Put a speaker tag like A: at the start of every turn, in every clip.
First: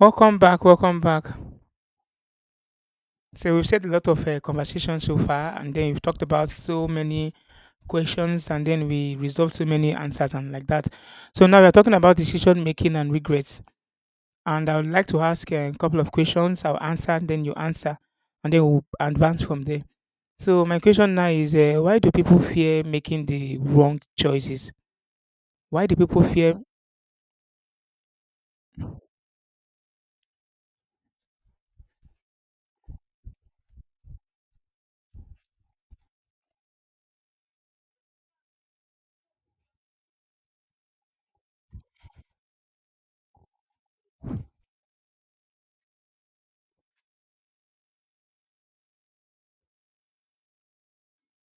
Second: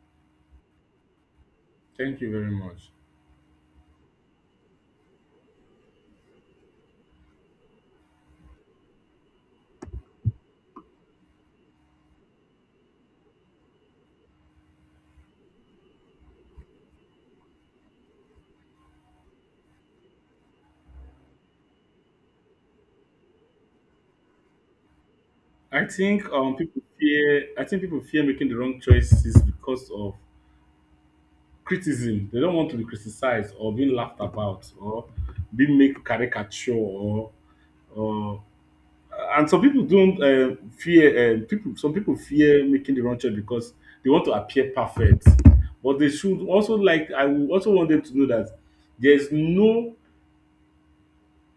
A: Welcome back, welcome back.
B: Thank you very much.
A: So we've said a lot of conversation so far, and then we've talked about so many questions, and then we resolved so many answers and like that. So now we're talking about decision making and regrets. And I would like to ask a couple of questions. I'll answer, then you answer, and then we'll advance from there. So my question now is, why do people fear making the wrong choices?
B: I
A: Why do people
B: think
A: fear?
B: um people fear I think people fear making the wrong choices because of criticism. They don't want to be criticized, or being laughed about, or being made caricature, or. And some people don't fear people some people fear making the wrong choice because they want to appear perfect. But they should also, like, I would also want them to know that there's no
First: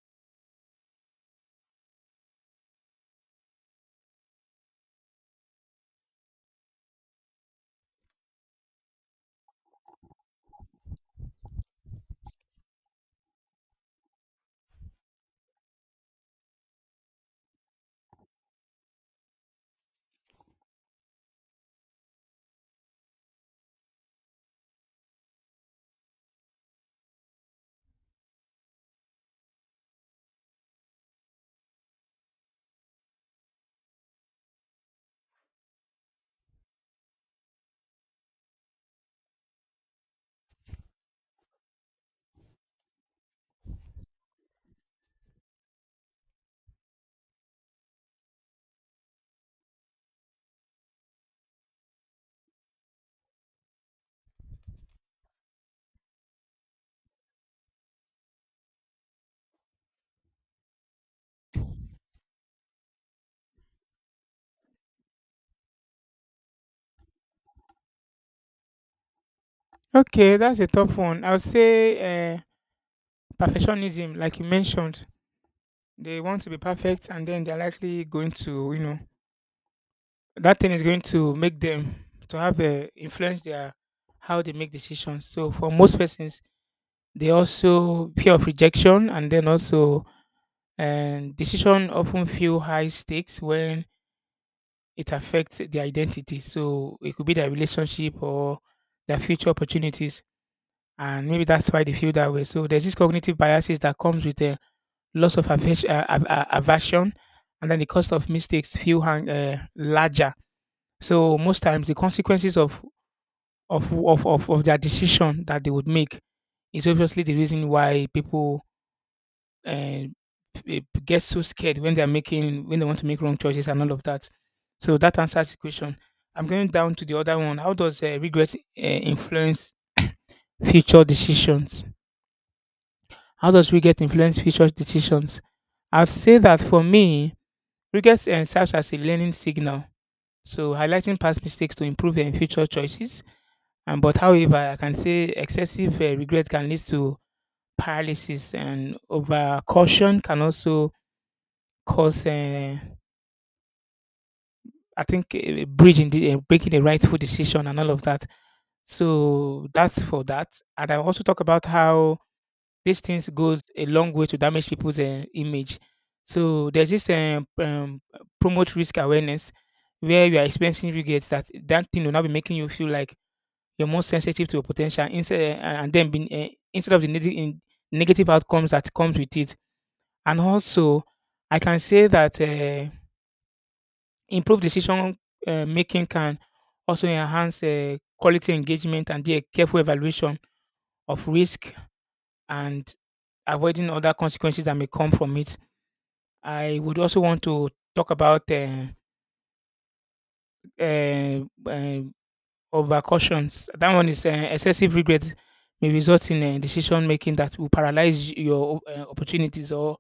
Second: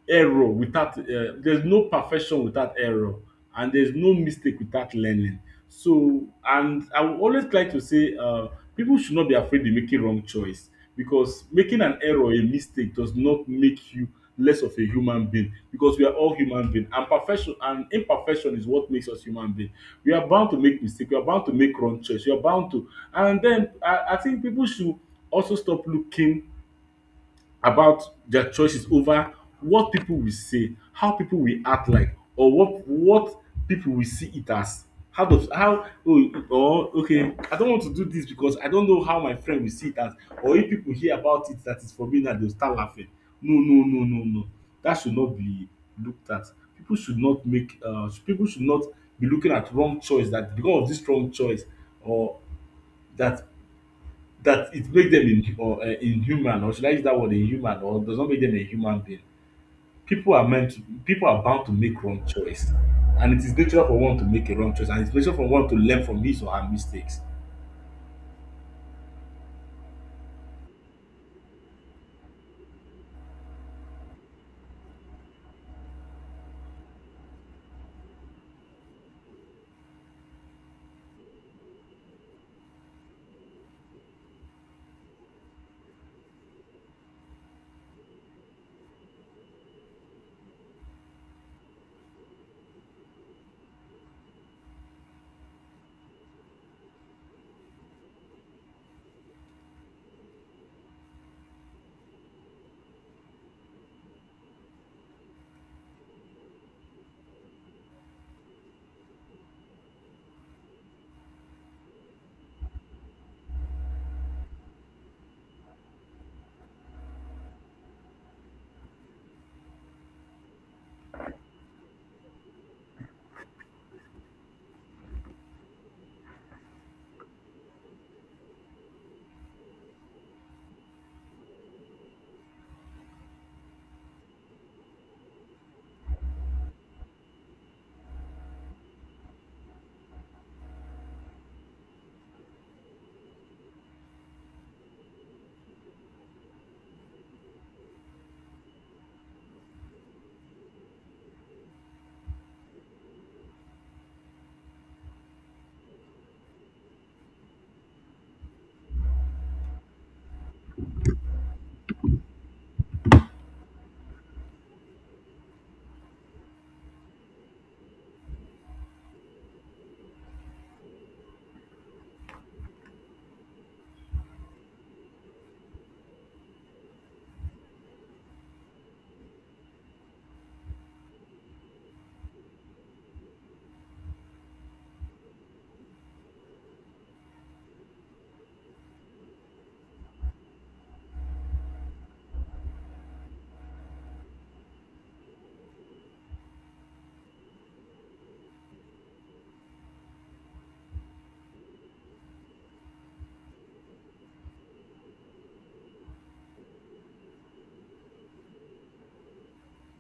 B: error without there's no perfection without error, and there's no mistake without learning. So, and I will always try to say people should not be afraid in making wrong choice, because making an error or a mistake does not make you less of a human being, because we are all human being, and perfection and imperfection is what makes us human being. We are bound to make mistake, we are bound to make wrong choice, we are bound to. And then I think people should also stop looking about their choices over what people will say, how people will act like, or what people will see it as. How does how oh or okay, I don't want to do this because I don't know how my friend will see it as, or if people hear about it that is for me now they'll start laughing. No, no, no, no, no. That should not be looked at. People should not make people should not be looking at wrong choice that because of this wrong choice or that, that it makes them in, or, inhuman, or should I use that word inhuman, or does not make them a human being. People are bound to make wrong choice. And it is natural for one to make a wrong choice, and it's natural for one to learn from his or her mistakes.
A: Okay, that's a tough one. I'll say uh, perfectionism, like you mentioned. They want to be perfect and then they're likely going to, you know, that thing is going to make them to have a influence their how they make decisions. So for most persons, they also fear of rejection, and then also, and decision often feel high stakes when it affects their identity. So it could be their relationship or their future opportunities. And maybe that's why they feel that way. So there's this cognitive biases that comes with loss of affection, aversion, and then the cost of mistakes feel hang, larger. So most times the consequences of of their decision that they would make is obviously the reason why people uh, eh, get so scared when they're making when they want to make wrong choices and all of that. So that answers the question. I'm going down to the other one. How does regret influence future decisions? How does regret influence future decisions? I'd say that for me, regrets serves as a learning signal, so highlighting past mistakes to improve future choices. And but, however, I can say excessive regret can lead to paralysis, and over caution can also cause, bridging the, breaking the rightful decision and all of that. So that's for that. And I also talk about how these things goes a long way to damage people's image. So there's this promote risk awareness where you are experiencing regrets that that thing will now be making you feel like you're more sensitive to your potential instead eh, and then being, instead of the negative in negative outcomes that comes with it. And also, I can say that improved decision making can also enhance quality engagement and the careful evaluation of risk and avoiding other consequences that may come from it. I would also want to talk about uh, uh, overcautions. That one is excessive regret may result in decision making that will paralyze your opportunities or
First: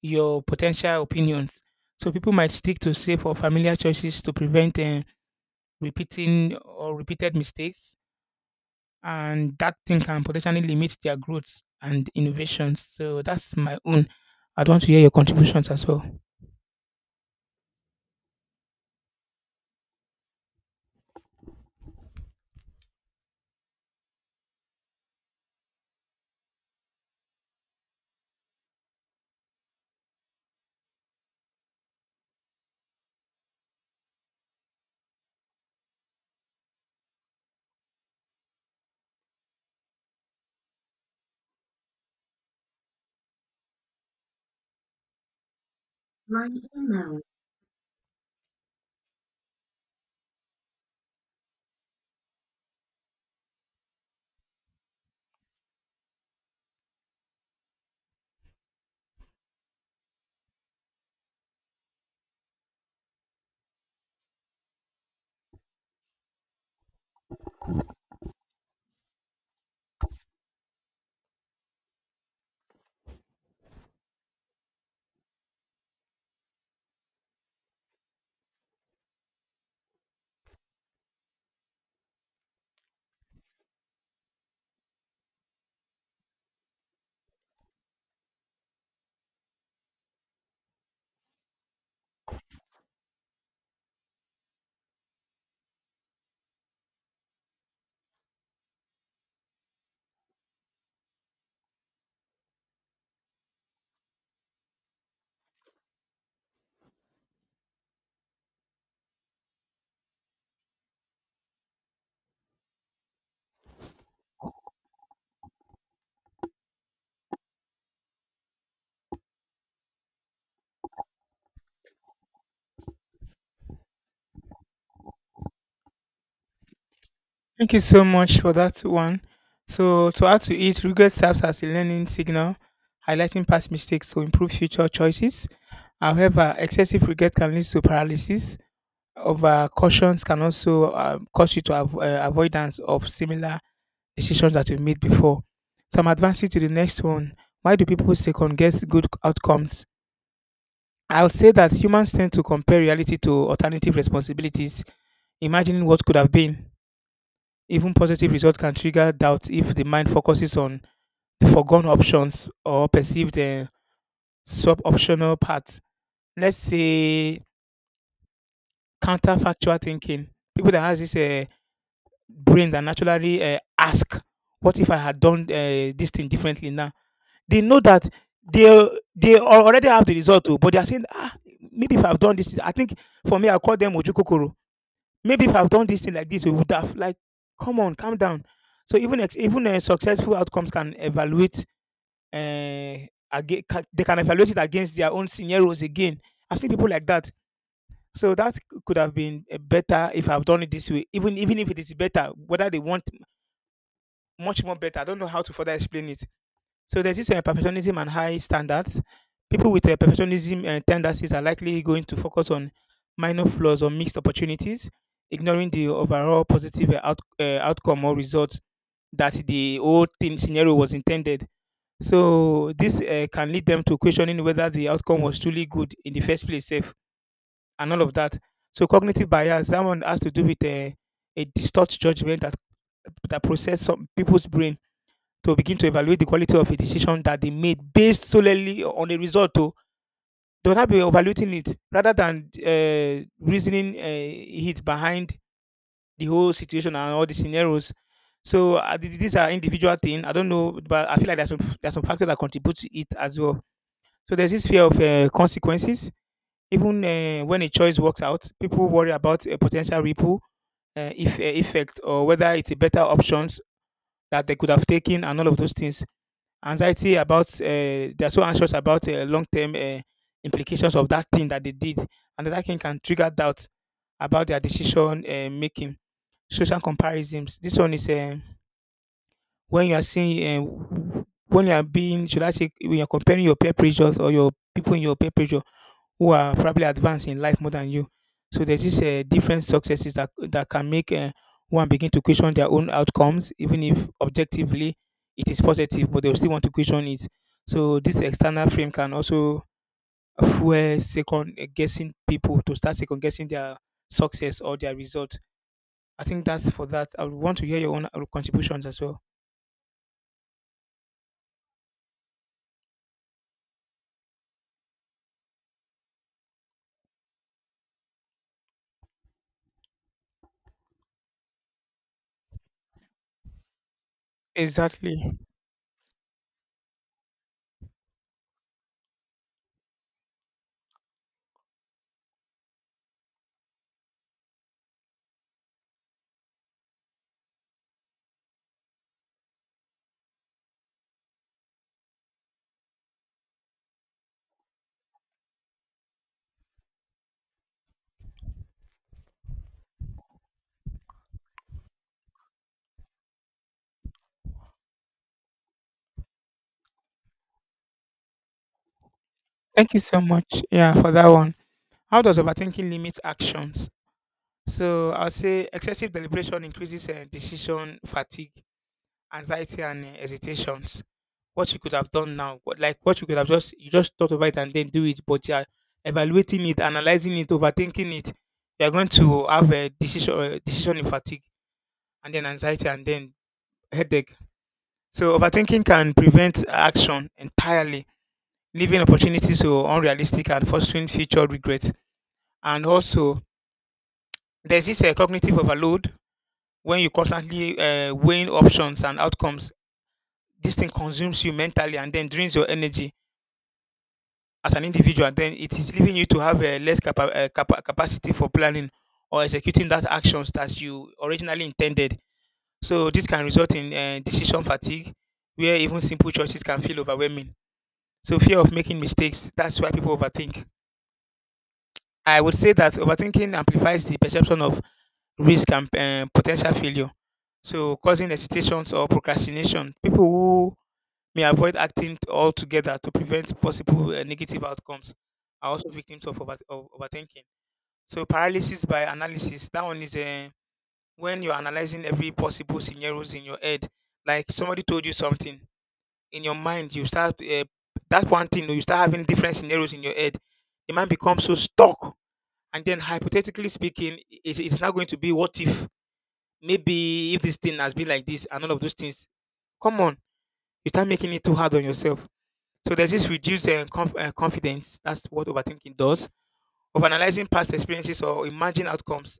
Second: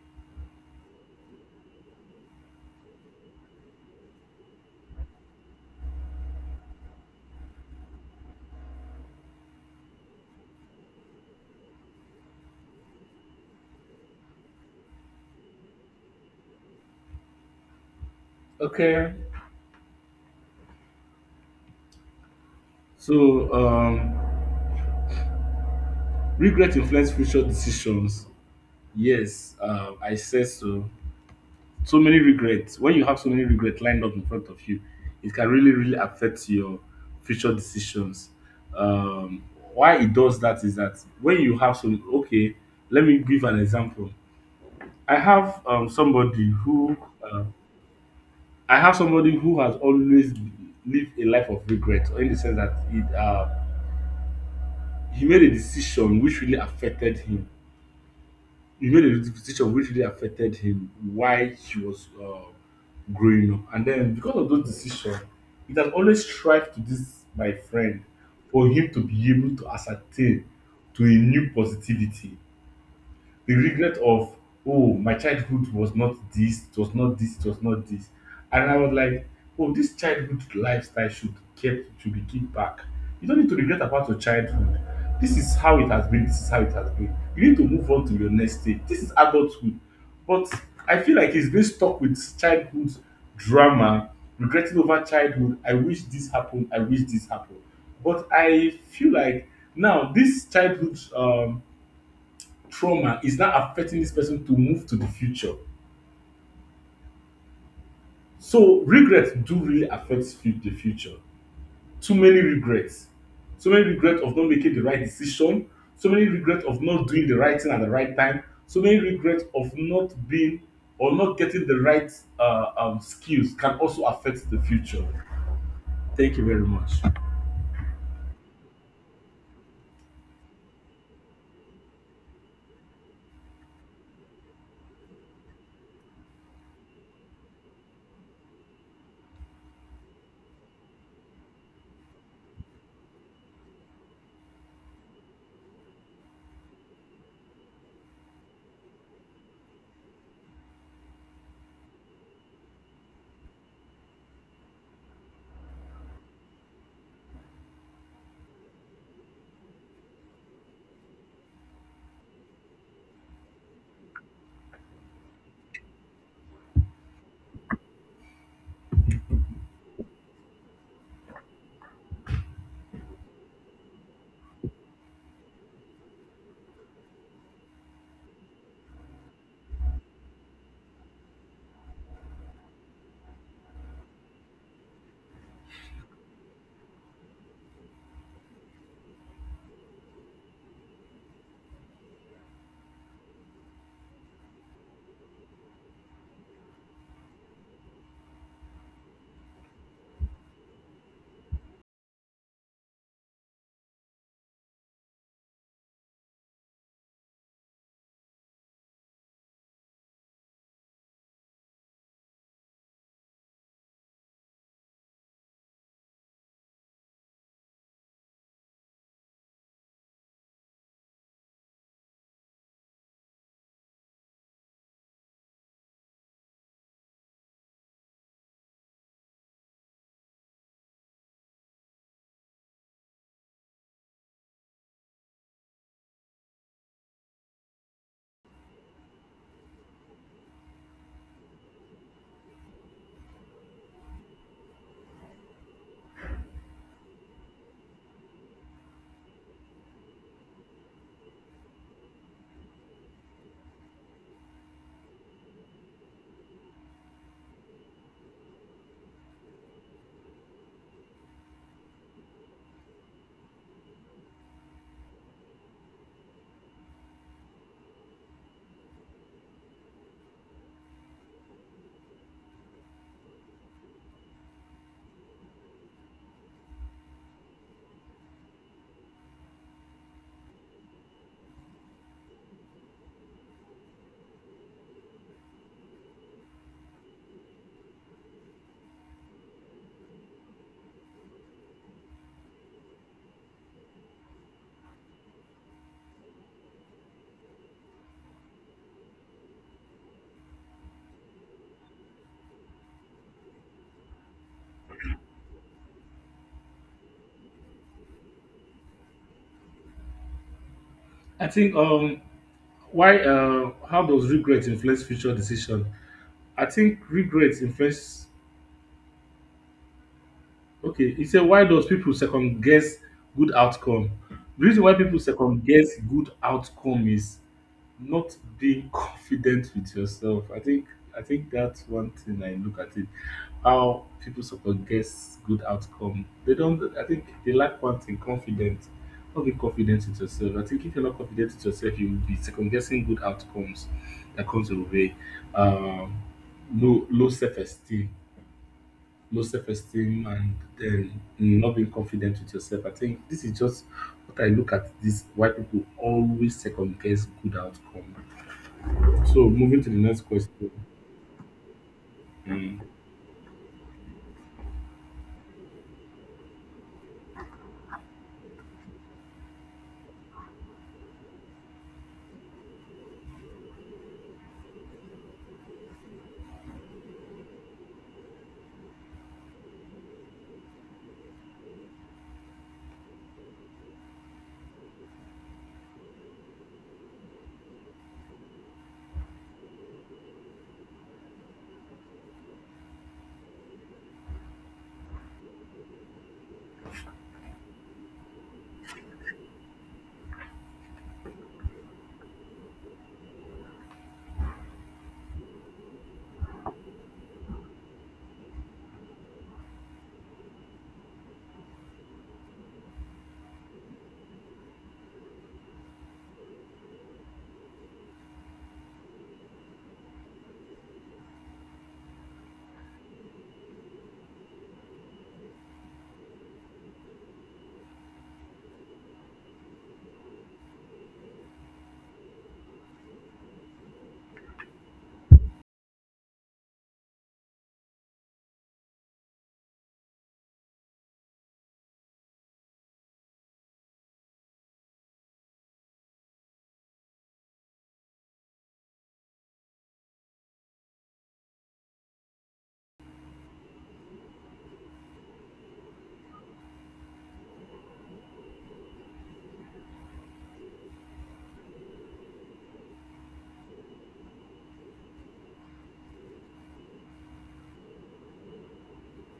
A: your potential opinions. So people might stick to safe or familiar choices to prevent repeating or repeated mistakes, and that thing can potentially limit their growth and innovations. So that's my own. I'd want to hear your contributions as well.
B: Okay. So, regret influence future decisions. Yes, I said so. So many regrets. When you have so many regrets lined up in front of you, it can really, really affect your future decisions. um why it does that is that when you have some, okay, let me give an example. I have somebody
A: Line
B: who
A: email.
B: uh, I have somebody who has always lived a life of regret, in the sense that it he made a decision which really affected him. You made a decision which really affected him while he was growing up. And then because of those decisions, it has always strived to, this my friend, for him to be able to ascertain to a new positivity. The regret of, oh, my childhood was not this, it was not this, it was not this. And I was like, oh, this childhood lifestyle should kept, should be kept back. You don't need to regret about your childhood. This is how it has been, this is how it has been, you need to move on to your next stage, this is adulthood. But I feel like he's been stuck with childhood drama, regretting over childhood, I wish this happened, I wish this happened. But I feel like now this childhood trauma is now affecting this person to move to the future. So regrets do really affect the future. Too many regrets. So many regrets of not making the right decision. So many regrets of not doing the right thing at the right time. So many regrets of not being or not getting the right skills can also affect the future. Thank you very much.
A: Thank you so much for that one. So, to add to it, regret serves as a learning signal, highlighting past mistakes to improve future choices. However, excessive regret can lead to paralysis. Over cautions can also cause you to have avoidance of similar decisions that you made before. So, I'm advancing to the next one. Why do people second guess good outcomes? I would say that humans tend to compare reality to alternative responsibilities, imagining what could have been. Even positive results can trigger doubt if the mind focuses on the foregone options or perceived sub optional paths. Let's say counterfactual thinking. People that has this brain that naturally ask, "What if I had done this thing differently now?" They know that they they already have the result, oh, but they are saying, "Ah, maybe if I've done this, I think for me, I'll call them Ojukokoro. Maybe if I've done this thing like this, we would have like, come on, calm down." So even successful outcomes can evaluate, uh, again, they can evaluate it against their own scenarios again. I've seen people like that. So that could have been better if I've done it this way. Even if it is better, whether they want much more better, I don't know how to further explain it. So there's this perfectionism and high standards. People with perfectionism tendencies are likely going to focus on minor flaws or missed opportunities, ignoring the overall positive outcome or result that the whole thing scenario was intended. So this can lead them to questioning whether the outcome was truly good in the first place, safe, and all of that. So cognitive bias, that one has to do with a distorted judgment that process some people's brain to begin to evaluate the quality of a decision that they made based solely on a result. To they will not be evaluating it rather than reasoning it behind the whole situation and all the scenarios. So these are individual thing. I don't know, but I feel like there's some factors that contribute to it as well. So there's this fear of consequences. Even when a choice works out, people worry about a potential ripple if, effect or whether it's a better option that they could have taken and all of those things. Anxiety about, they're so anxious about long-term implications of that thing that they did, and that thing can trigger doubt about their decision making. Social comparisons, this one is when you are seeing, when you are being, should I say, when you're comparing your peer pressures or your people in your peer pressure who are probably advanced in life more than you. So there's this different successes that that can make one begin to question their own outcomes, even if objectively it is positive, but they will still want to question it. So this external frame can also fuel second guessing, people to start second guessing their success or their result. I think that's for that. I would want to hear your own contributions as well.
B: I think why how does regret influence future decision? I think regret influence Okay, he said, why does people second guess good outcome? The reason why people
A: Exactly.
B: second guess good outcome is not being confident with yourself. I think, I think that's one thing I look at it. How people second guess good outcome. They don't I think they lack one thing: confidence. Not being confident with yourself. I think if you're not confident with yourself, you will be second guessing good outcomes that comes your way. Um low self esteem, low self-esteem, and then not being confident with yourself. I think this is just what I look at this why people always second guess good outcome. So moving to
A: Thank
B: the
A: you so
B: next
A: much.
B: question.
A: Yeah, for that one. How does
B: Mm.
A: overthinking limit actions? So I'll say excessive deliberation increases decision fatigue, anxiety, and hesitations. What you could have done now, what, like what you could have just you just thought about it and then do it, but you are evaluating it, analyzing it, overthinking it. You are going to have a decision in fatigue, and then anxiety, and then headache. So overthinking can prevent action entirely, leaving opportunities to unrealistic and fostering future regrets. And also, there's this cognitive overload when you constantly weighing options and outcomes, this thing consumes you mentally and then drains your energy as an individual. Then it is leaving you to have less capacity for planning or executing that actions that you originally intended. So this can result in decision fatigue, where even simple choices can feel overwhelming. So fear of making mistakes. That's why people overthink. I would say that overthinking amplifies the perception of risk and potential failure. So causing hesitations or procrastination. People who may avoid acting altogether to prevent possible negative outcomes are also victims of, of overthinking. So paralysis by analysis, that one is when you're analyzing every possible scenarios in your head. Like somebody told you something in your mind, you start that one thing, you start having different scenarios in your head. The mind becomes so stuck, and then hypothetically speaking, it's not going to be what if maybe if this thing has been like this and all of those things. Come on, you start making it too hard on yourself. So there's this reduced confidence. That's what overthinking does. Of analyzing past experiences or imagined outcomes,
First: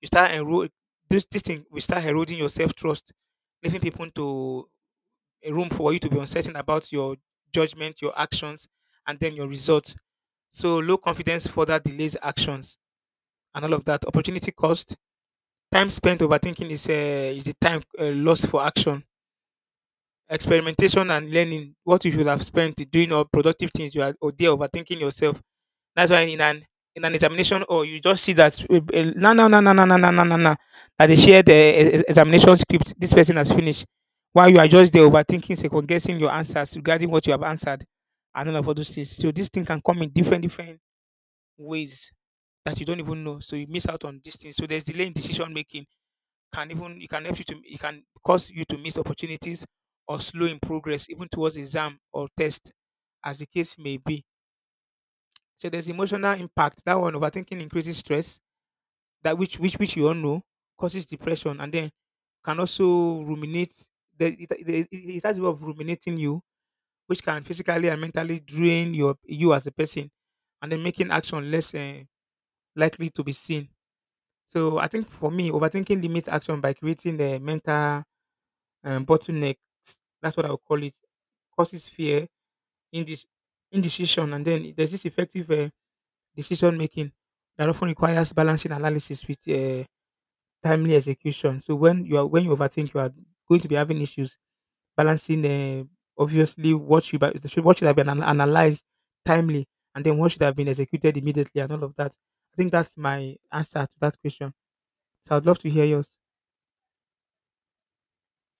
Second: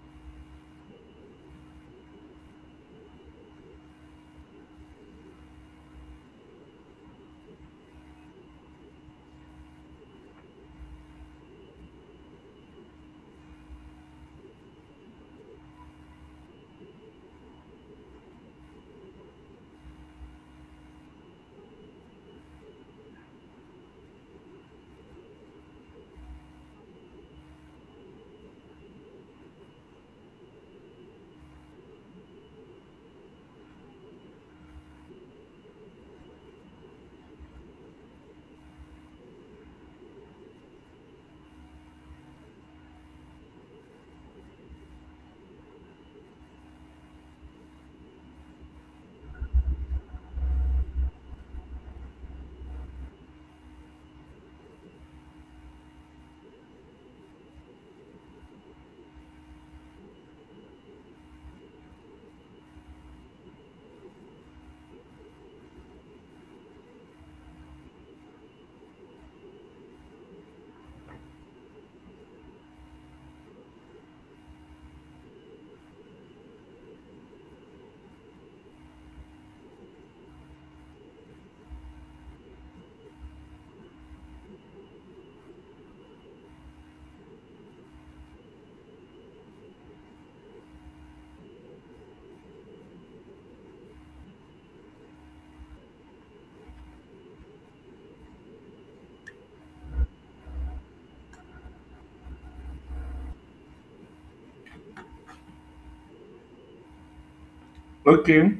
A: you this thing will start eroding your self trust, leaving people to a room for you to be uncertain about your judgment, your actions, and then your results. So low confidence further delays actions and all of that. Opportunity cost, time spent overthinking is, is the time lost for action. Experimentation and learning, what you should have spent doing all productive things, you are or there overthinking yourself. That's why in an examination, or you just see that eh, eh, na na na na na na na na na na, that they shared the eh, eh, examination script. This person has finished, while you are just there overthinking, second guessing your answers regarding what you have answered, and all of all those things. So this thing can come in different different ways that you don't even know. So you miss out on these things. So there's delay in decision making. Can even it can help you to it can cause you to miss opportunities or slow in progress even towards exam or test, as the case may be. So there's emotional impact. That one, overthinking, increases stress, that which you all know causes depression, and then can also ruminate. The, it has a way of ruminating you, which can physically and mentally drain you as a person, and then making action less likely to be seen. So I think for me, overthinking limits action by creating the mental bottleneck. That's what I would call it. Causes fear, indec- indecision, and then there's this effective decision making that often requires balancing analysis with timely execution. So when you overthink, you are going to be having issues balancing. Obviously, what should have been analyzed timely, and then what should have been executed immediately, and all of that. I think that's my answer to that question. So I'd love to hear yours.
B: Okay.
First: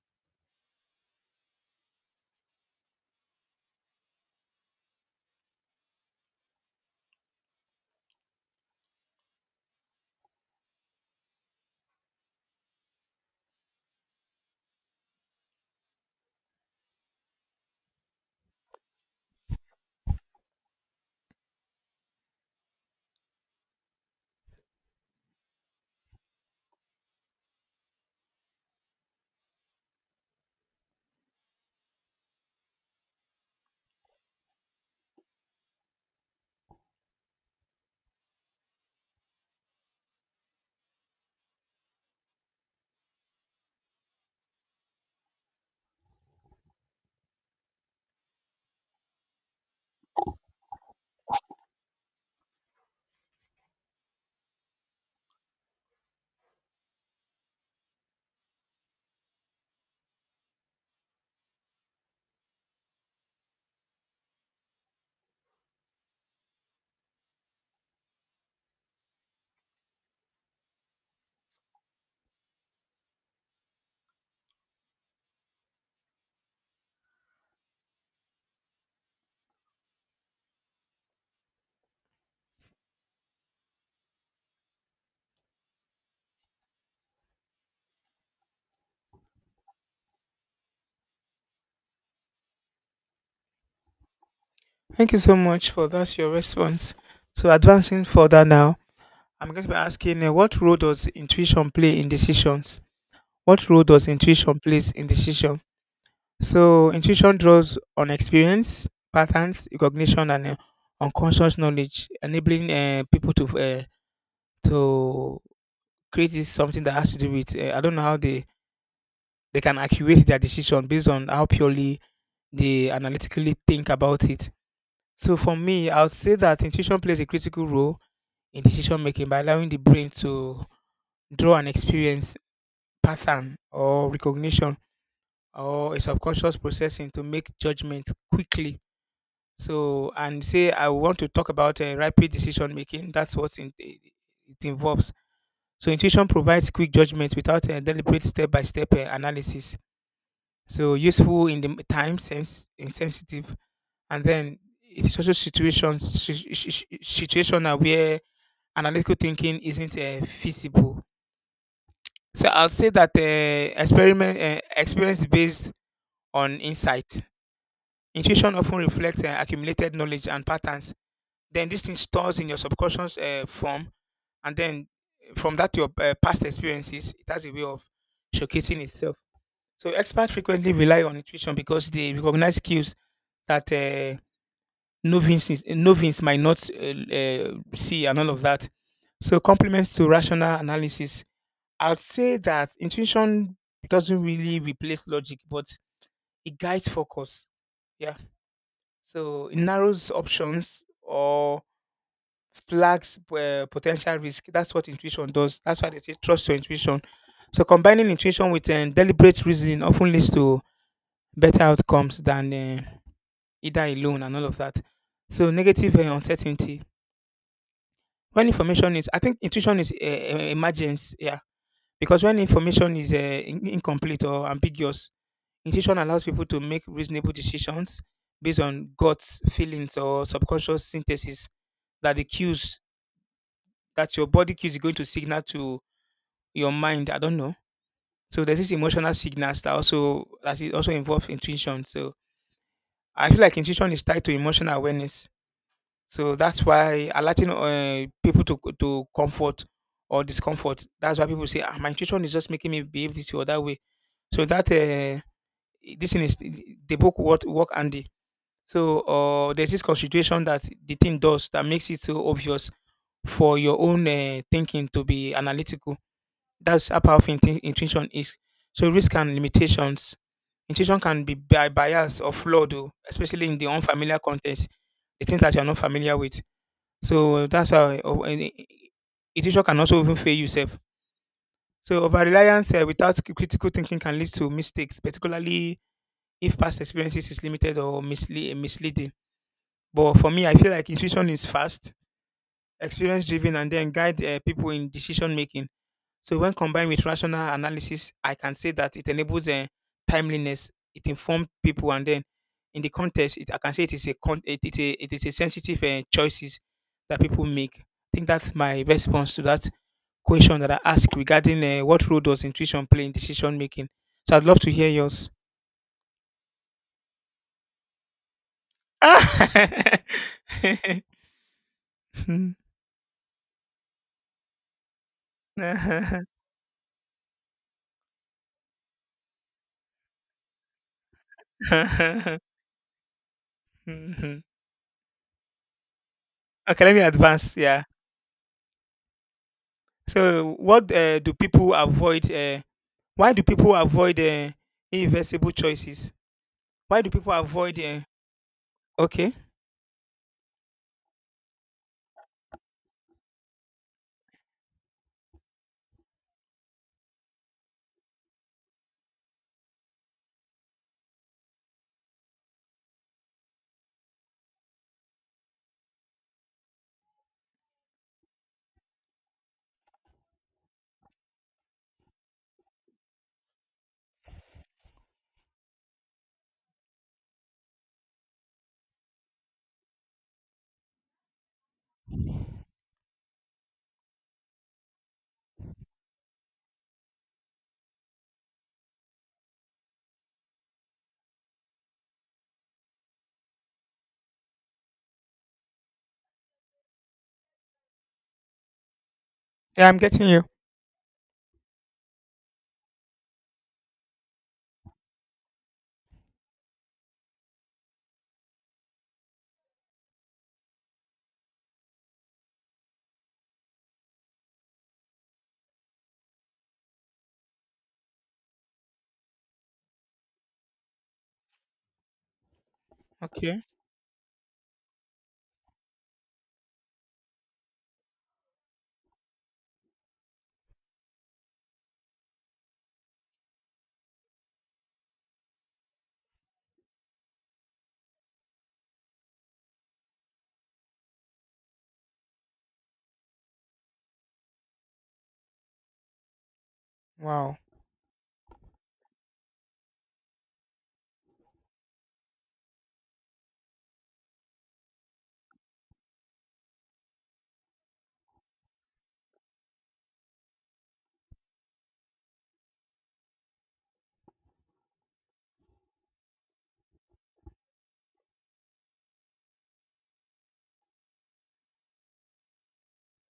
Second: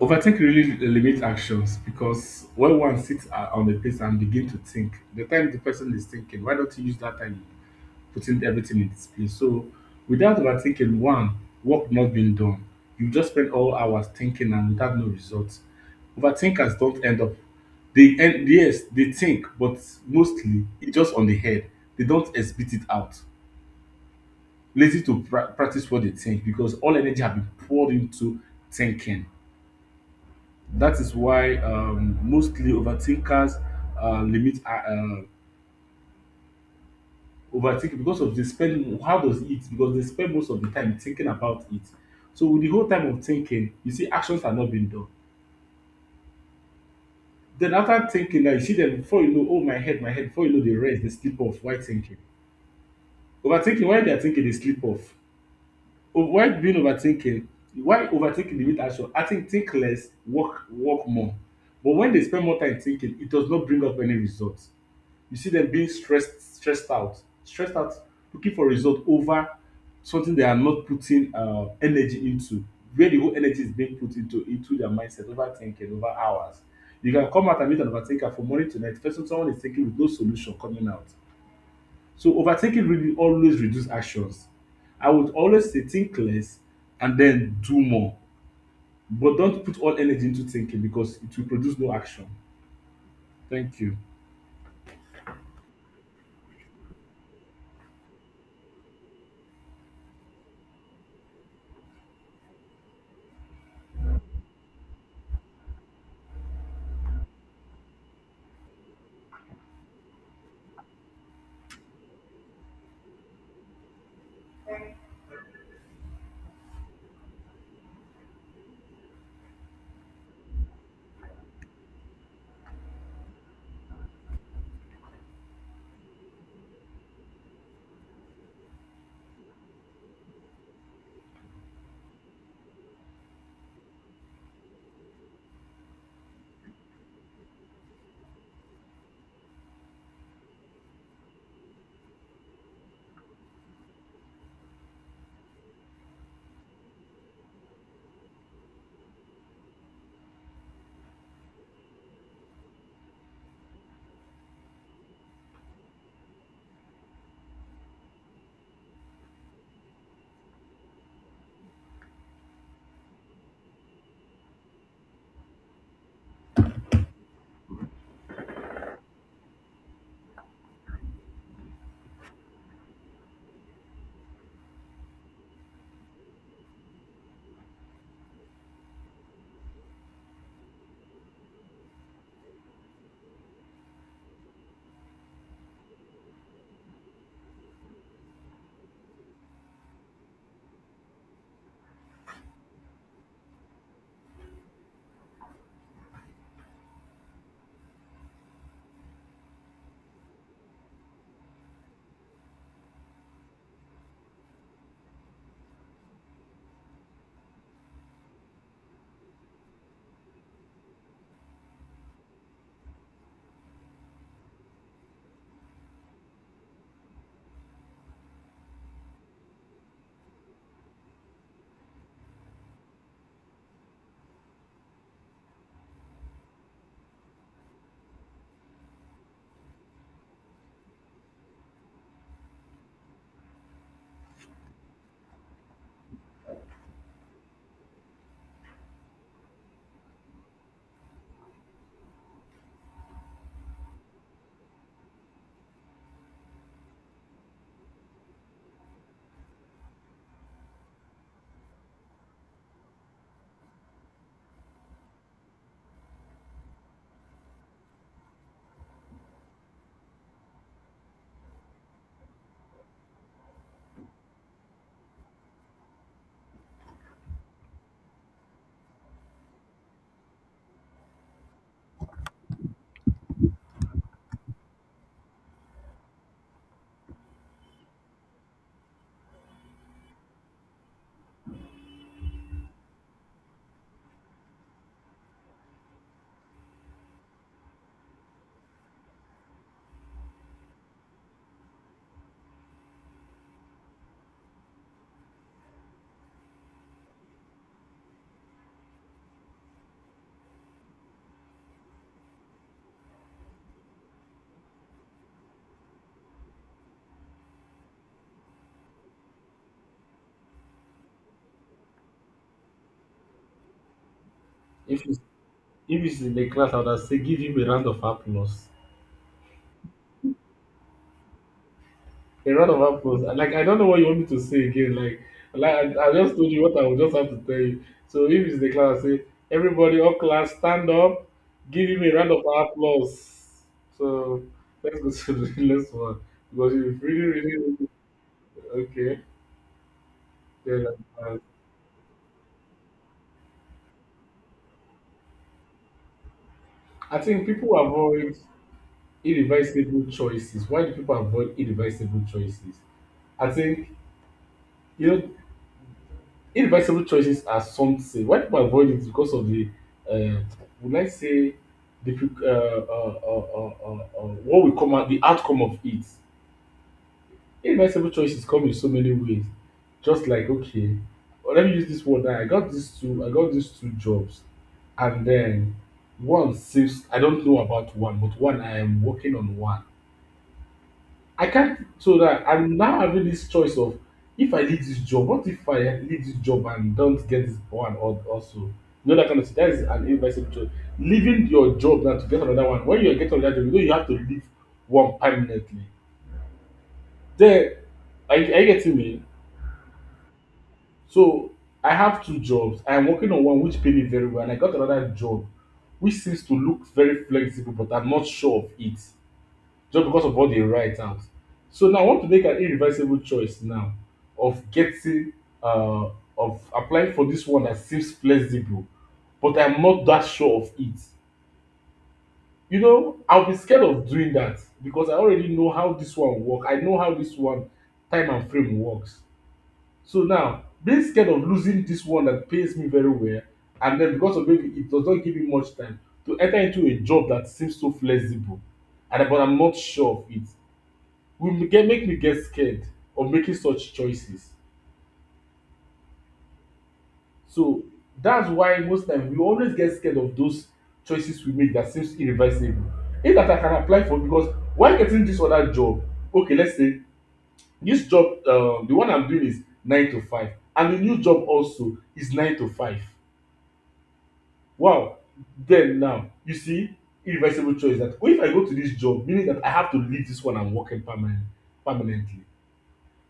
B: Overthink really limits actions, because when one sits on the place and begin to think, the time the person is thinking, why don't you use that time putting everything in its place. So without overthinking, one, work not being done. You just spend all hours thinking and without no results. Overthinkers don't end up, they end yes, they think, but mostly it's just on the head. They don't spit it out. Lazy to practice what they think because all energy have been poured into thinking. That is why mostly overthinkers limit overthinking because of, they spend, how does it eat, because they spend most of the time thinking about it. So with the whole time of thinking, you see actions are not being done. Then after thinking, now you see them, before you know, oh my head, my head, before you know, they rest, they sleep off, why thinking, overthinking, why they are thinking they sleep off. Oh, why being overthinking, why overthinking limit action. I think less, work work more. But when they spend more time thinking, it does not bring up any result. You see them being stressed, stressed out, looking for result over something they are not putting energy into, where the whole energy is being put into their mindset, overthinking, over hours. You can come out and meet an overthinker from morning to night. First, someone is thinking with no solution coming out. So overthinking really always reduce actions. I would always say think less and then do more. But don't put all energy into thinking because it will produce no action. Thank you.
A: Thank you so much for that. Your response. So advancing further now, I'm going to be asking what role does intuition play in decisions? What role does intuition plays in decisions? So intuition draws on experience, patterns, recognition, and unconscious knowledge, enabling people to create this something that has to do with. I don't know how they can accurate their decision based on how purely they analytically think about it. So for me, I would say that intuition plays a critical role in decision making by allowing the brain to draw an experience pattern or recognition or a subconscious processing to make judgments quickly. So, and say I want to talk about rapid decision making. That's what in, eh, it involves. So intuition provides quick judgment without a deliberate step by step analysis. So, useful in the time sense, insensitive, and then it is also situations si- si- si- situational where analytical thinking isn't feasible. So I'll say that experiment experience based on insight. Intuition often reflects accumulated knowledge and patterns, then this thing stores in your subconscious form, and then from that your past experiences, it has a way of showcasing itself. So experts frequently rely on intuition because they recognize skills that novices might not see, and all of that. So compliments to rational analysis, I'd say that intuition doesn't really replace logic, but it guides focus. Yeah. So it narrows options or flags potential risk. That's what intuition does. That's why they say trust your intuition. So combining intuition with deliberate reasoning often leads to better outcomes than either alone, and all of that. So negative uncertainty. When information is, I think intuition is emergence. Yeah, because when information is incomplete or ambiguous, intuition allows people to make reasonable decisions based on guts, feelings, or subconscious synthesis, that the cues, that your body cues is going to signal to your mind. I don't know. So there's this emotional signals, that also that is also involves intuition. So I feel like intuition is tied to emotional awareness. So that's why alerting people to comfort or discomfort. That's why people say, ah, my intuition is just making me behave this way or that way. So that this thing is the book work work Andy. So there's this constitution that the thing does that makes it so obvious for your own thinking to be analytical. That's how powerful intuition is. So risk and limitations. Intuition can be by bias or flawed, oh, especially in the unfamiliar context, the things that you are not familiar with. So that's how oh, and intuition can also even fail yourself. So over reliance without critical thinking can lead to mistakes, particularly if past experiences is limited or misleading. But for me, I feel like intuition is fast, experience driven, and then guide people in decision making. So when combined with rational analysis, I can say that it enables a timeliness. It informs people, and then in the context, I can say it is a con- it is a sensitive choices that people make. I think that's my response to that question that I asked regarding what role does intuition play in decision making. So I'd love to hear
B: If if
A: yours.
B: he's in the class, I would have said, give him a round of applause. A
A: Mhm.
B: round of applause. And, like, I don't know what you want me to say again. Like, like I just told you what I would just have to tell you. So if he's in the class, I say, everybody, all class, stand up, give him a round of applause.
A: Mhm.
B: So let's go to the next one. Because
A: Okay, let me
B: you've really,
A: advance.
B: really,
A: Yeah.
B: really, okay.
A: So,
B: Then,
A: what do
B: uh,
A: people avoid? Why do people avoid irreversible choices? Why do
B: I
A: people
B: think
A: avoid?
B: people avoid
A: Okay.
B: irreversible choices. Why do people avoid irreversible choices? I think, you know, irreversible choices are something. Why people avoid it because of the, uh, would I say, the pre- what will come out, the outcome of it. Irreversible choices come in so many ways. Just like okay, well, let me use this word. Now. I got these two jobs, and then one seems, I don't know about one, but one I am working on one. I can't so that I'm now having this choice of, if I leave this job, what if I leave this job and don't get this one or also? You know that kind of thing. That is an irreversible choice. Leaving your job now to get another one. When you get another job, you know you have to leave one permanently. Then, are you getting me?
A: Yeah, I'm getting you.
B: So I have two jobs. I'm working on one which pay me very well, and I got another job which seems to look very flexible, but I'm not sure of it, just because of what they write out. So now I want to make an irreversible choice now of getting uh of applying for this one that seems flexible, but I'm not that sure of it. You know, I'll be
A: Okay.
B: scared of doing that because I already know how this one works. I know how this one time and frame works. So now being scared of losing this one that pays me very well, and then because of maybe it does not give me much time to enter into a job that seems so flexible, and but I'm not sure of it, will get, make me get scared of making such choices.
A: Wow.
B: So that's why most time we always get scared of those choices we make that seems irreversible. If that I can apply for, because while getting this other job, okay, let's say this job, the one I'm doing is nine to five, and the new job also is nine to five. Wow, then now you see irreversible choice, that if I go to this job, meaning that I have to leave this one I'm working permanent, permanently.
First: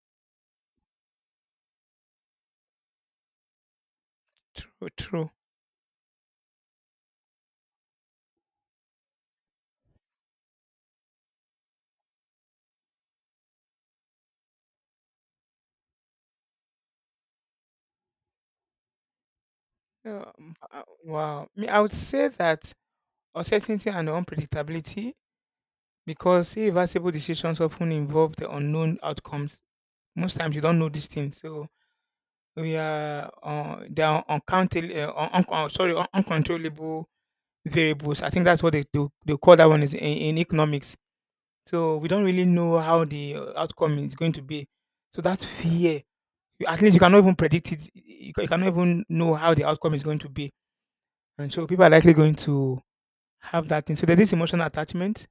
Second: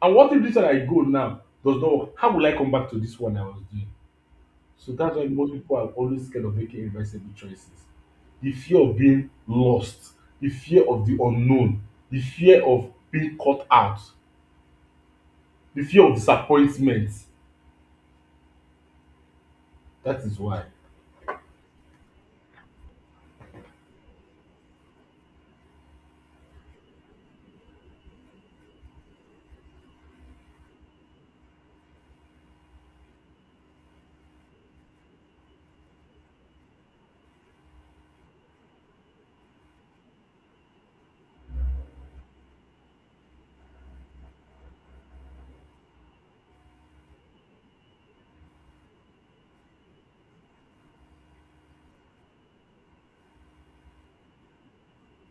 B: And what if this one I go now does not work? How will I come back to this one I was doing?
A: True.
B: So that's why
A: True.
B: most people are always scared of making irreversible choices. The fear of being lost, the fear of the unknown, the fear of being caught out, the fear of disappointment. That is why.
A: Wow. Me, I would say that uncertainty and unpredictability, because irreversible decisions often involve the unknown outcomes. Most times, you don't know these things, so we are they are uncountable. Sorry, uncontrollable variables. I think that's what they do. They call that one is in economics. So we don't really know how the outcome is going to be. So that fear, you- at least you cannot even predict it. You cannot even know how the outcome is going to be. And so people are likely going to have that thing. So there's this emotional attachment.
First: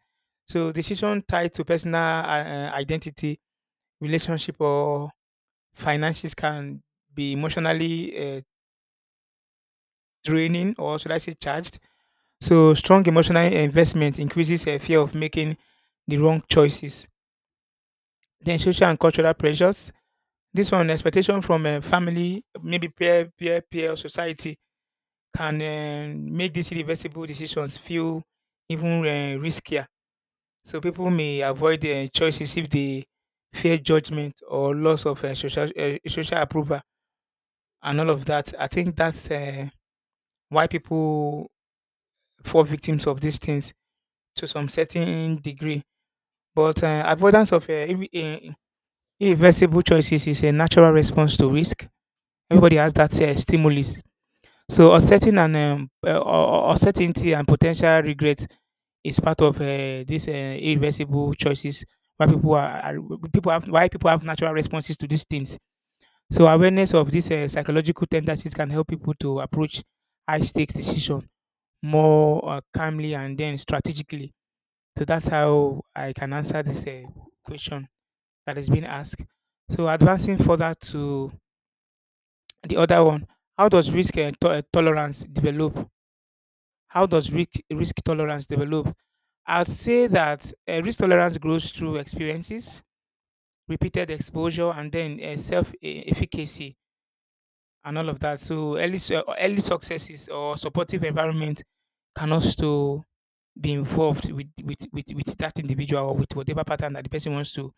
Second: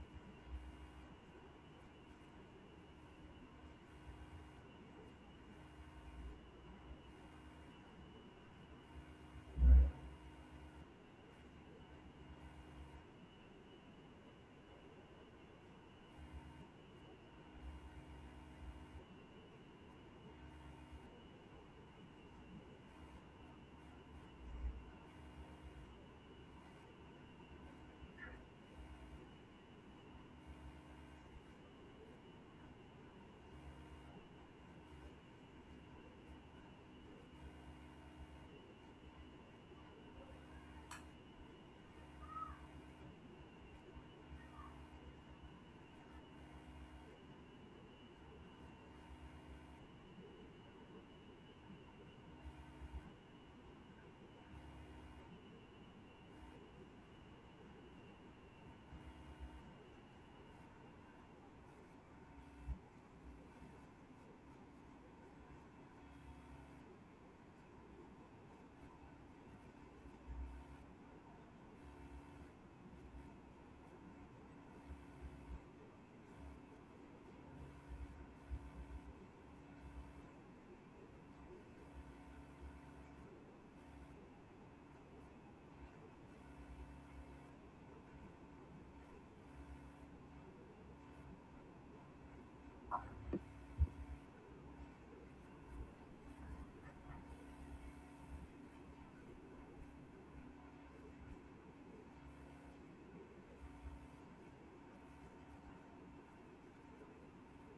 A: So decision tied to personal identity, relationship, or finances can be emotionally draining, or should I say charged. So strong emotional investment increases a fear of making the wrong choices. Then social and cultural pressures. This one, expectation from family, maybe peer or society, can make these irreversible decisions feel even riskier. So people may avoid choices if they fear judgment or loss of social approval, and all of that. I think that's why people fall victims of these things to some certain degree. But avoidance of irreversible choices is a natural response to risk. Everybody has that stimulus. So uncertainty and potential regret is part of these irreversible choices, why people are people have why people have natural responses to these things. So awareness of these psychological tendencies can help people to approach high stakes decision more calmly and then strategically. So that's how I can answer this question that has been asked. So advancing further to the other one, how does risk tolerance develop? How does risk tolerance develop? I'd say that risk tolerance grows through experiences, repeated exposure, and then efficacy, and all of that. So early successes or supportive environment can also be involved with that individual, or with whatever pattern that the person wants to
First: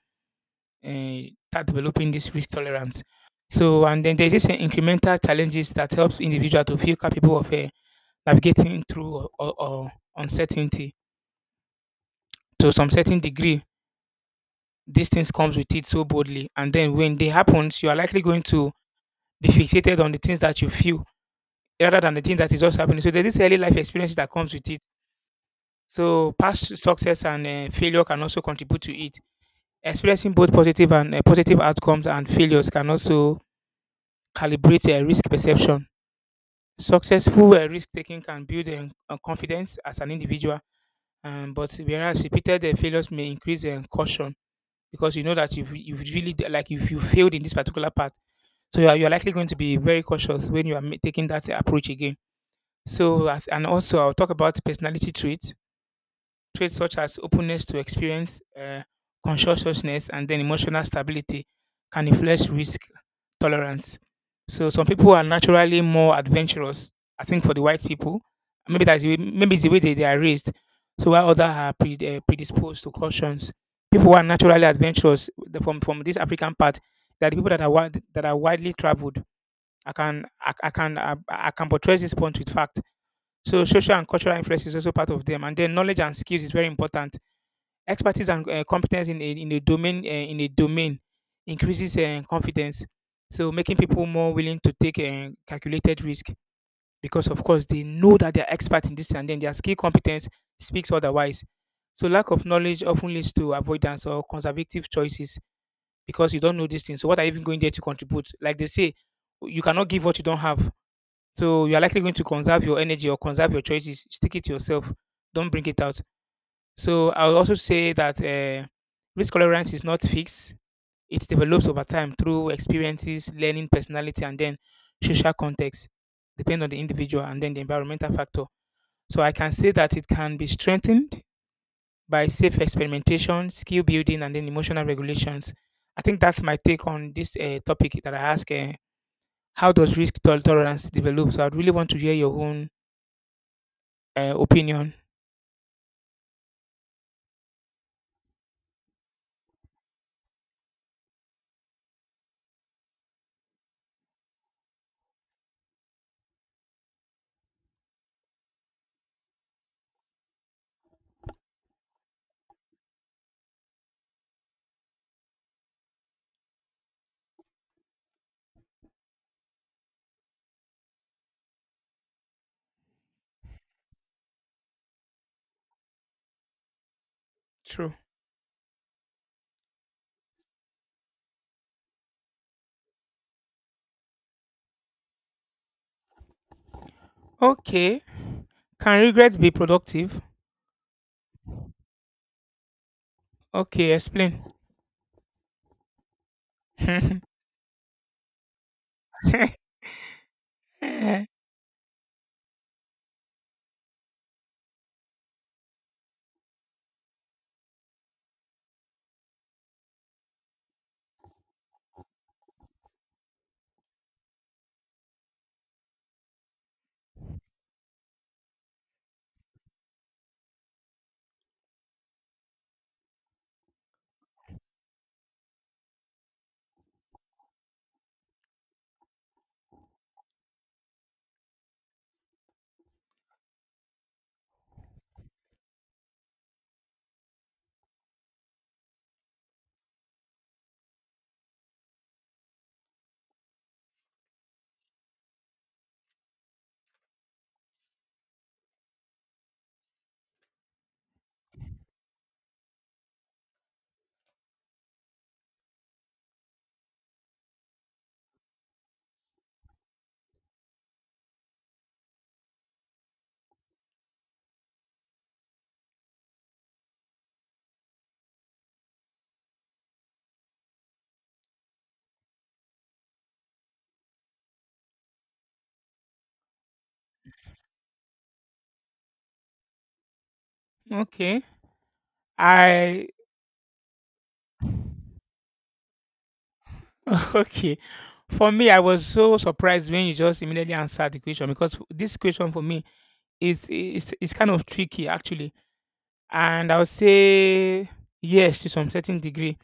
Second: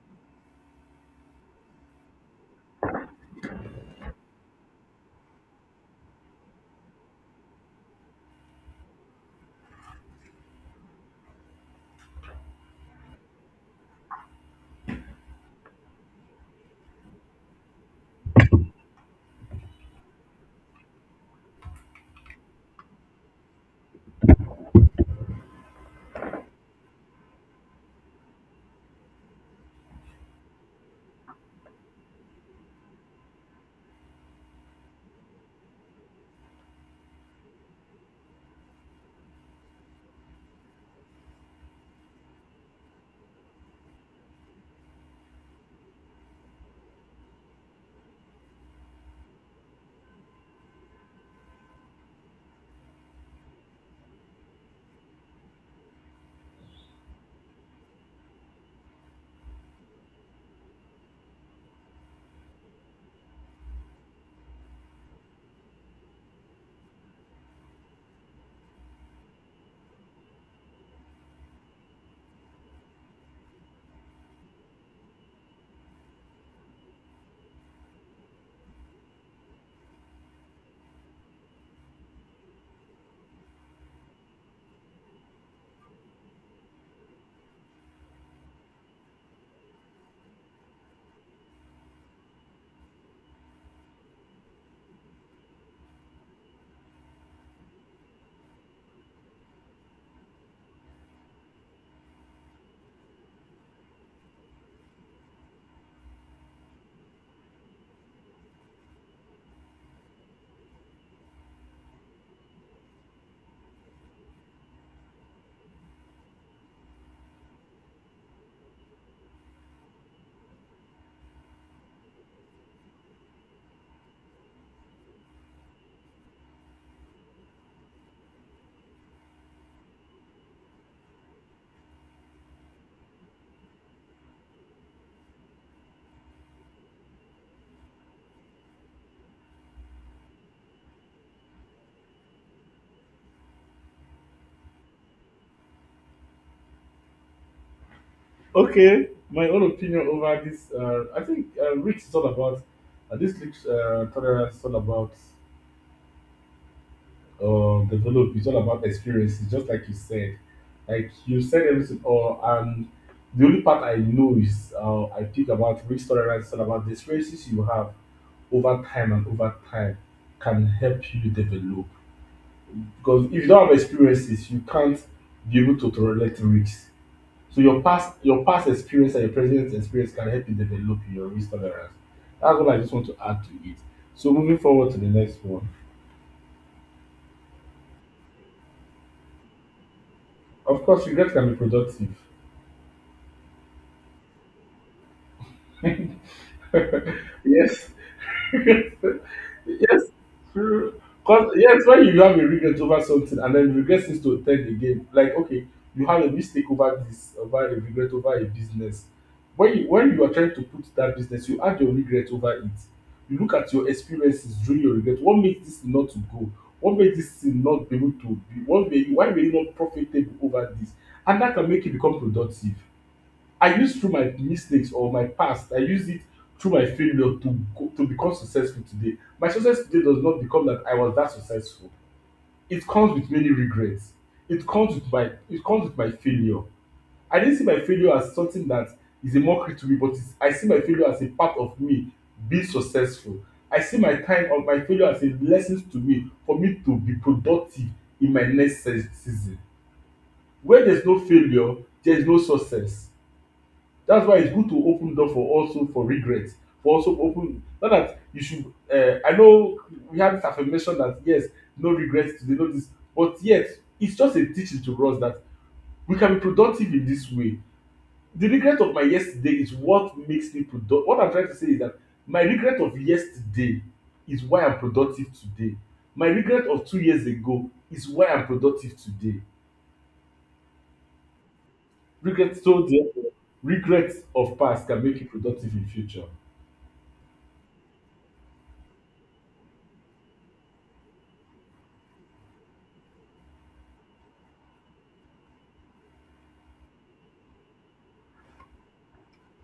A: start developing this risk tolerance. So, and then there's this incremental challenges that helps individual to feel capable of navigating through or uncertainty to some certain degree. These things comes with it so boldly, and then when they happens, you are likely going to be fixated on the things that you feel rather than the thing that is just happening. So there's this early life experience that comes with it. So past success and failure can also contribute to it. Experiencing both positive and positive outcomes and failures can also calibrate risk perception. Successful risk taking can build confidence as an individual, but whereas repeated failures may increase caution, because you know that like if you failed in this particular part, so you're likely going to be very cautious when you are taking that approach again. So as, and also I'll talk about personality traits such as openness to experience, conscientiousness, and then emotional stability can influence risk tolerance. So some people are naturally more adventurous. I think for the white people, maybe that's the way, maybe it's the way they are raised. So while others are predisposed to cautions, people who are naturally adventurous from this African part, they are the people that are widely traveled. I can I can portray this point with fact. So social and cultural influence is also part of them, and then knowledge and skills is very important, expertise and competence in a domain, increases confidence, so making people more willing to take a calculated risk, because of course they know that they're expert in this and then their skill competence speaks otherwise. So lack of knowledge often leads to avoidance or conservative choices, because you don't know this thing, so what are you even going there to contribute? Like they say, you cannot give what you don't have. So you are likely going to conserve your energy or conserve your choices, stick it to yourself, don't bring it out. So I would also say that risk tolerance is not fixed. It develops over time through experiences, learning, personality, and then social context, depending on the individual and then the environmental factor. So I can say that it can be strengthened by safe experimentation, skill building, and then emotional regulations. I think that's my take on this topic that I ask. How does tolerance develop? So I'd really want to hear your own opinion.
B: Okay, my own opinion over this. I think Rick is all about this. Rick's tolerance is all about develop. It's all about experiences, just like you said. Like you said everything, or, and the only part I know is, I think about risk tolerance, it's all about the experiences you have over time, and over time can help you develop. Because if you don't have experiences, you can't be able to tolerate risks. So
A: True.
B: your past experience and your present experience can help you develop your risk tolerance. That's what I just want to add to it. So moving forward to the next one.
A: Okay. Can regrets be productive?
B: Of course, regret can be productive.
A: Okay, explain.
B: Yes, yes, true. Because, yes, when you have a regret over something, and then regret seems to take the game, like, okay, you have a mistake over this, over a regret over a business. When you, when you are trying to put that business, you add your regret over it. You look at your experiences during your regret. What made this not to go? What made this thing not be able to be? What made you, why were you not profitable over this? And that can make you become productive. I used through my mistakes or my past, I used it through my failure to go, to become successful today. My success today does not become that I was that successful. It comes with many regrets. It comes with my failure. I didn't see my failure as something that is a mockery to me, but it's, I see my failure as a part of me being successful. I see my time of my failure as a lesson to me for me to be productive in my next season. Where there's no failure, there's no success. That's why it's good to open door for also for regret, for also open, not that you should, I know we have this affirmation that yes, no regrets today, no this, but yet it's just a teaching to us that we can be productive in this way. The regret of my yesterday is what makes me produc what I'm trying to say is that my regret of yesterday is why I'm productive today. My regret of 2 years ago is why I'm productive today.
A: Okay.
B: Regret so
A: I
B: therefore regret of past can make you productive in future.
A: okay. For me, I was so surprised when you just immediately answered the question, because this question for me is, it's kind of tricky actually, and I would say yes to some certain degree,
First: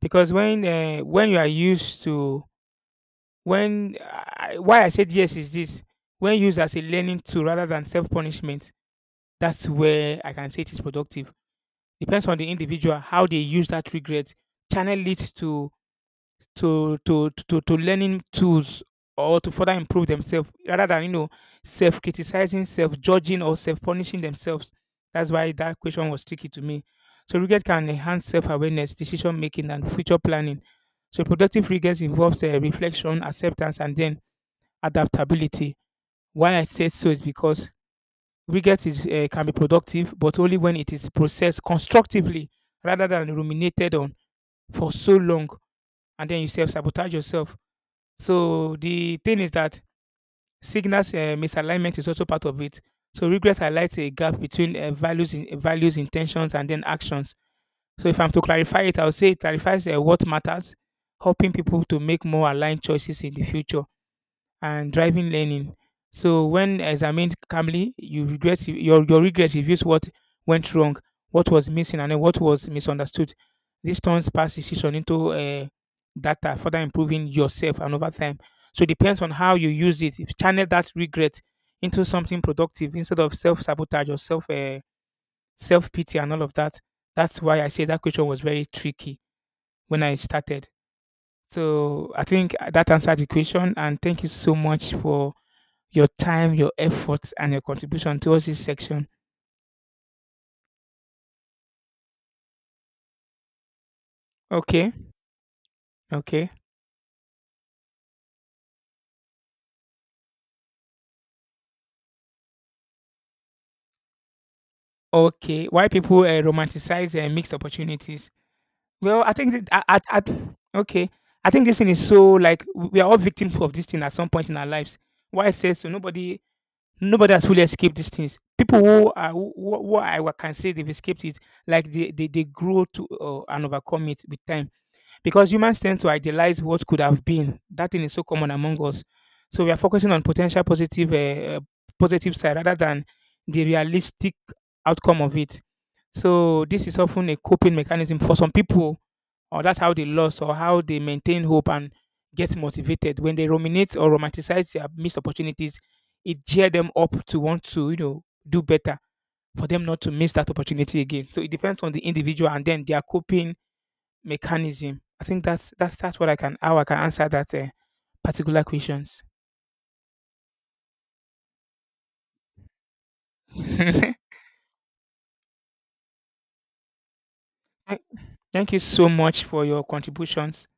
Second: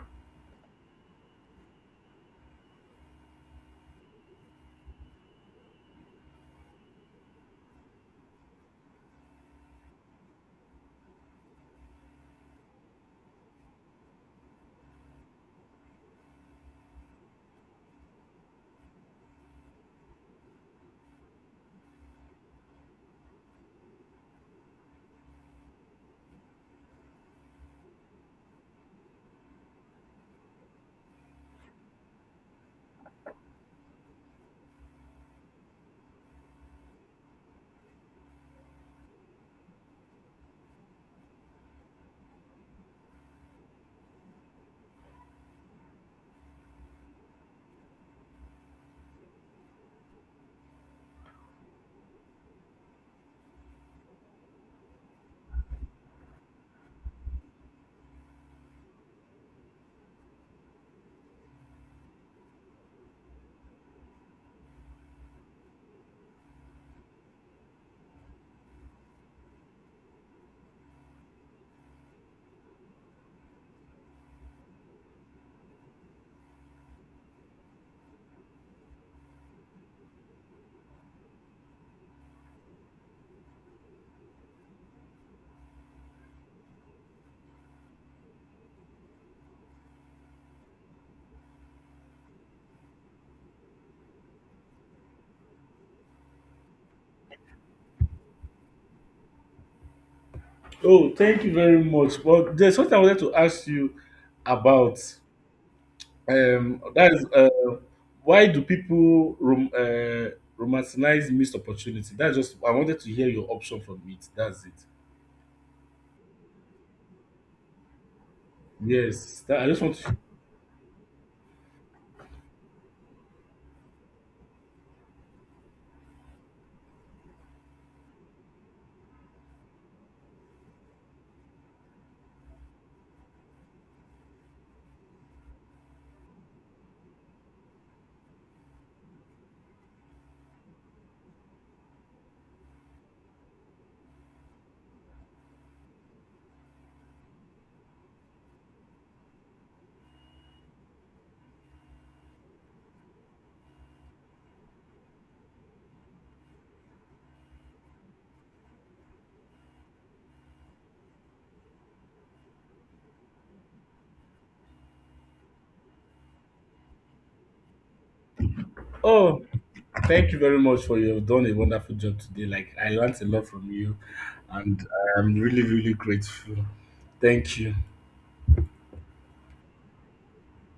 A: because when you are used to, when I, why I said yes is this: when used as a learning tool rather than self punishment, that's where I can say it is productive. Depends on the individual how they use that regret, channel it to learning tools, or to further improve themselves rather than, you know, self-criticizing, self-judging, or self-punishing themselves. That's why that question was tricky to me. So regret can enhance self-awareness, decision making, and future planning. So productive regret involves reflection, acceptance, and then adaptability. Why I said so is because regret is, can be productive, but only when it is processed constructively rather than ruminated on for so long, and then you self-sabotage yourself. So the thing is that signals misalignment is also part of it. So regret highlights a gap between values, values, intentions, and then actions. So if I'm to clarify it, I'll say it clarifies what matters, helping people to make more aligned choices in the future, and driving learning. So when examined calmly, you regret your regret reveals what went wrong, what was missing, and then what was misunderstood. This turns past decision into data, further improving yourself and over time. So it depends on how you use it. If you channel that regret into something productive instead of self sabotage or self pity and all of that. That's why I say that question was very tricky when I started. So I think that answered the question, and thank you so much for your time, your efforts, and your contribution towards this section.
B: Oh, thank you very much. But there's something I wanted to ask you
A: Okay,
B: about.
A: okay,
B: That is, why do people romanticize missed opportunity? That's just, I wanted to hear your option from it. That's it.
A: okay. Why people romanticize mixed opportunities? Well, I
B: Yes,
A: think
B: that, I just
A: that
B: want to.
A: okay, I think this thing is so, like we are all victims of this thing at some point in our lives. Why I say so? Nobody has fully escaped these things. People who are who I can say they've escaped it, like they grow to and overcome it with time. Because humans tend to idealize what could have been. That thing is so common among us. So we are focusing on potential positive, positive side rather than the realistic outcome of it. So this is often a coping mechanism for some people, or that's how they lost or how they maintain hope and get motivated. When they ruminate or romanticize their missed opportunities, it cheer them up to want to, you know, do better for them not to miss that opportunity again. So it depends on the individual and then their coping mechanism. I think that's that's what I can, how I can answer that particular questions.
B: Oh, thank you very much, for you have done a wonderful job today. Like, I learned a lot from you, and I'm really, really grateful. Thank you.
A: Thank you so much for your contributions.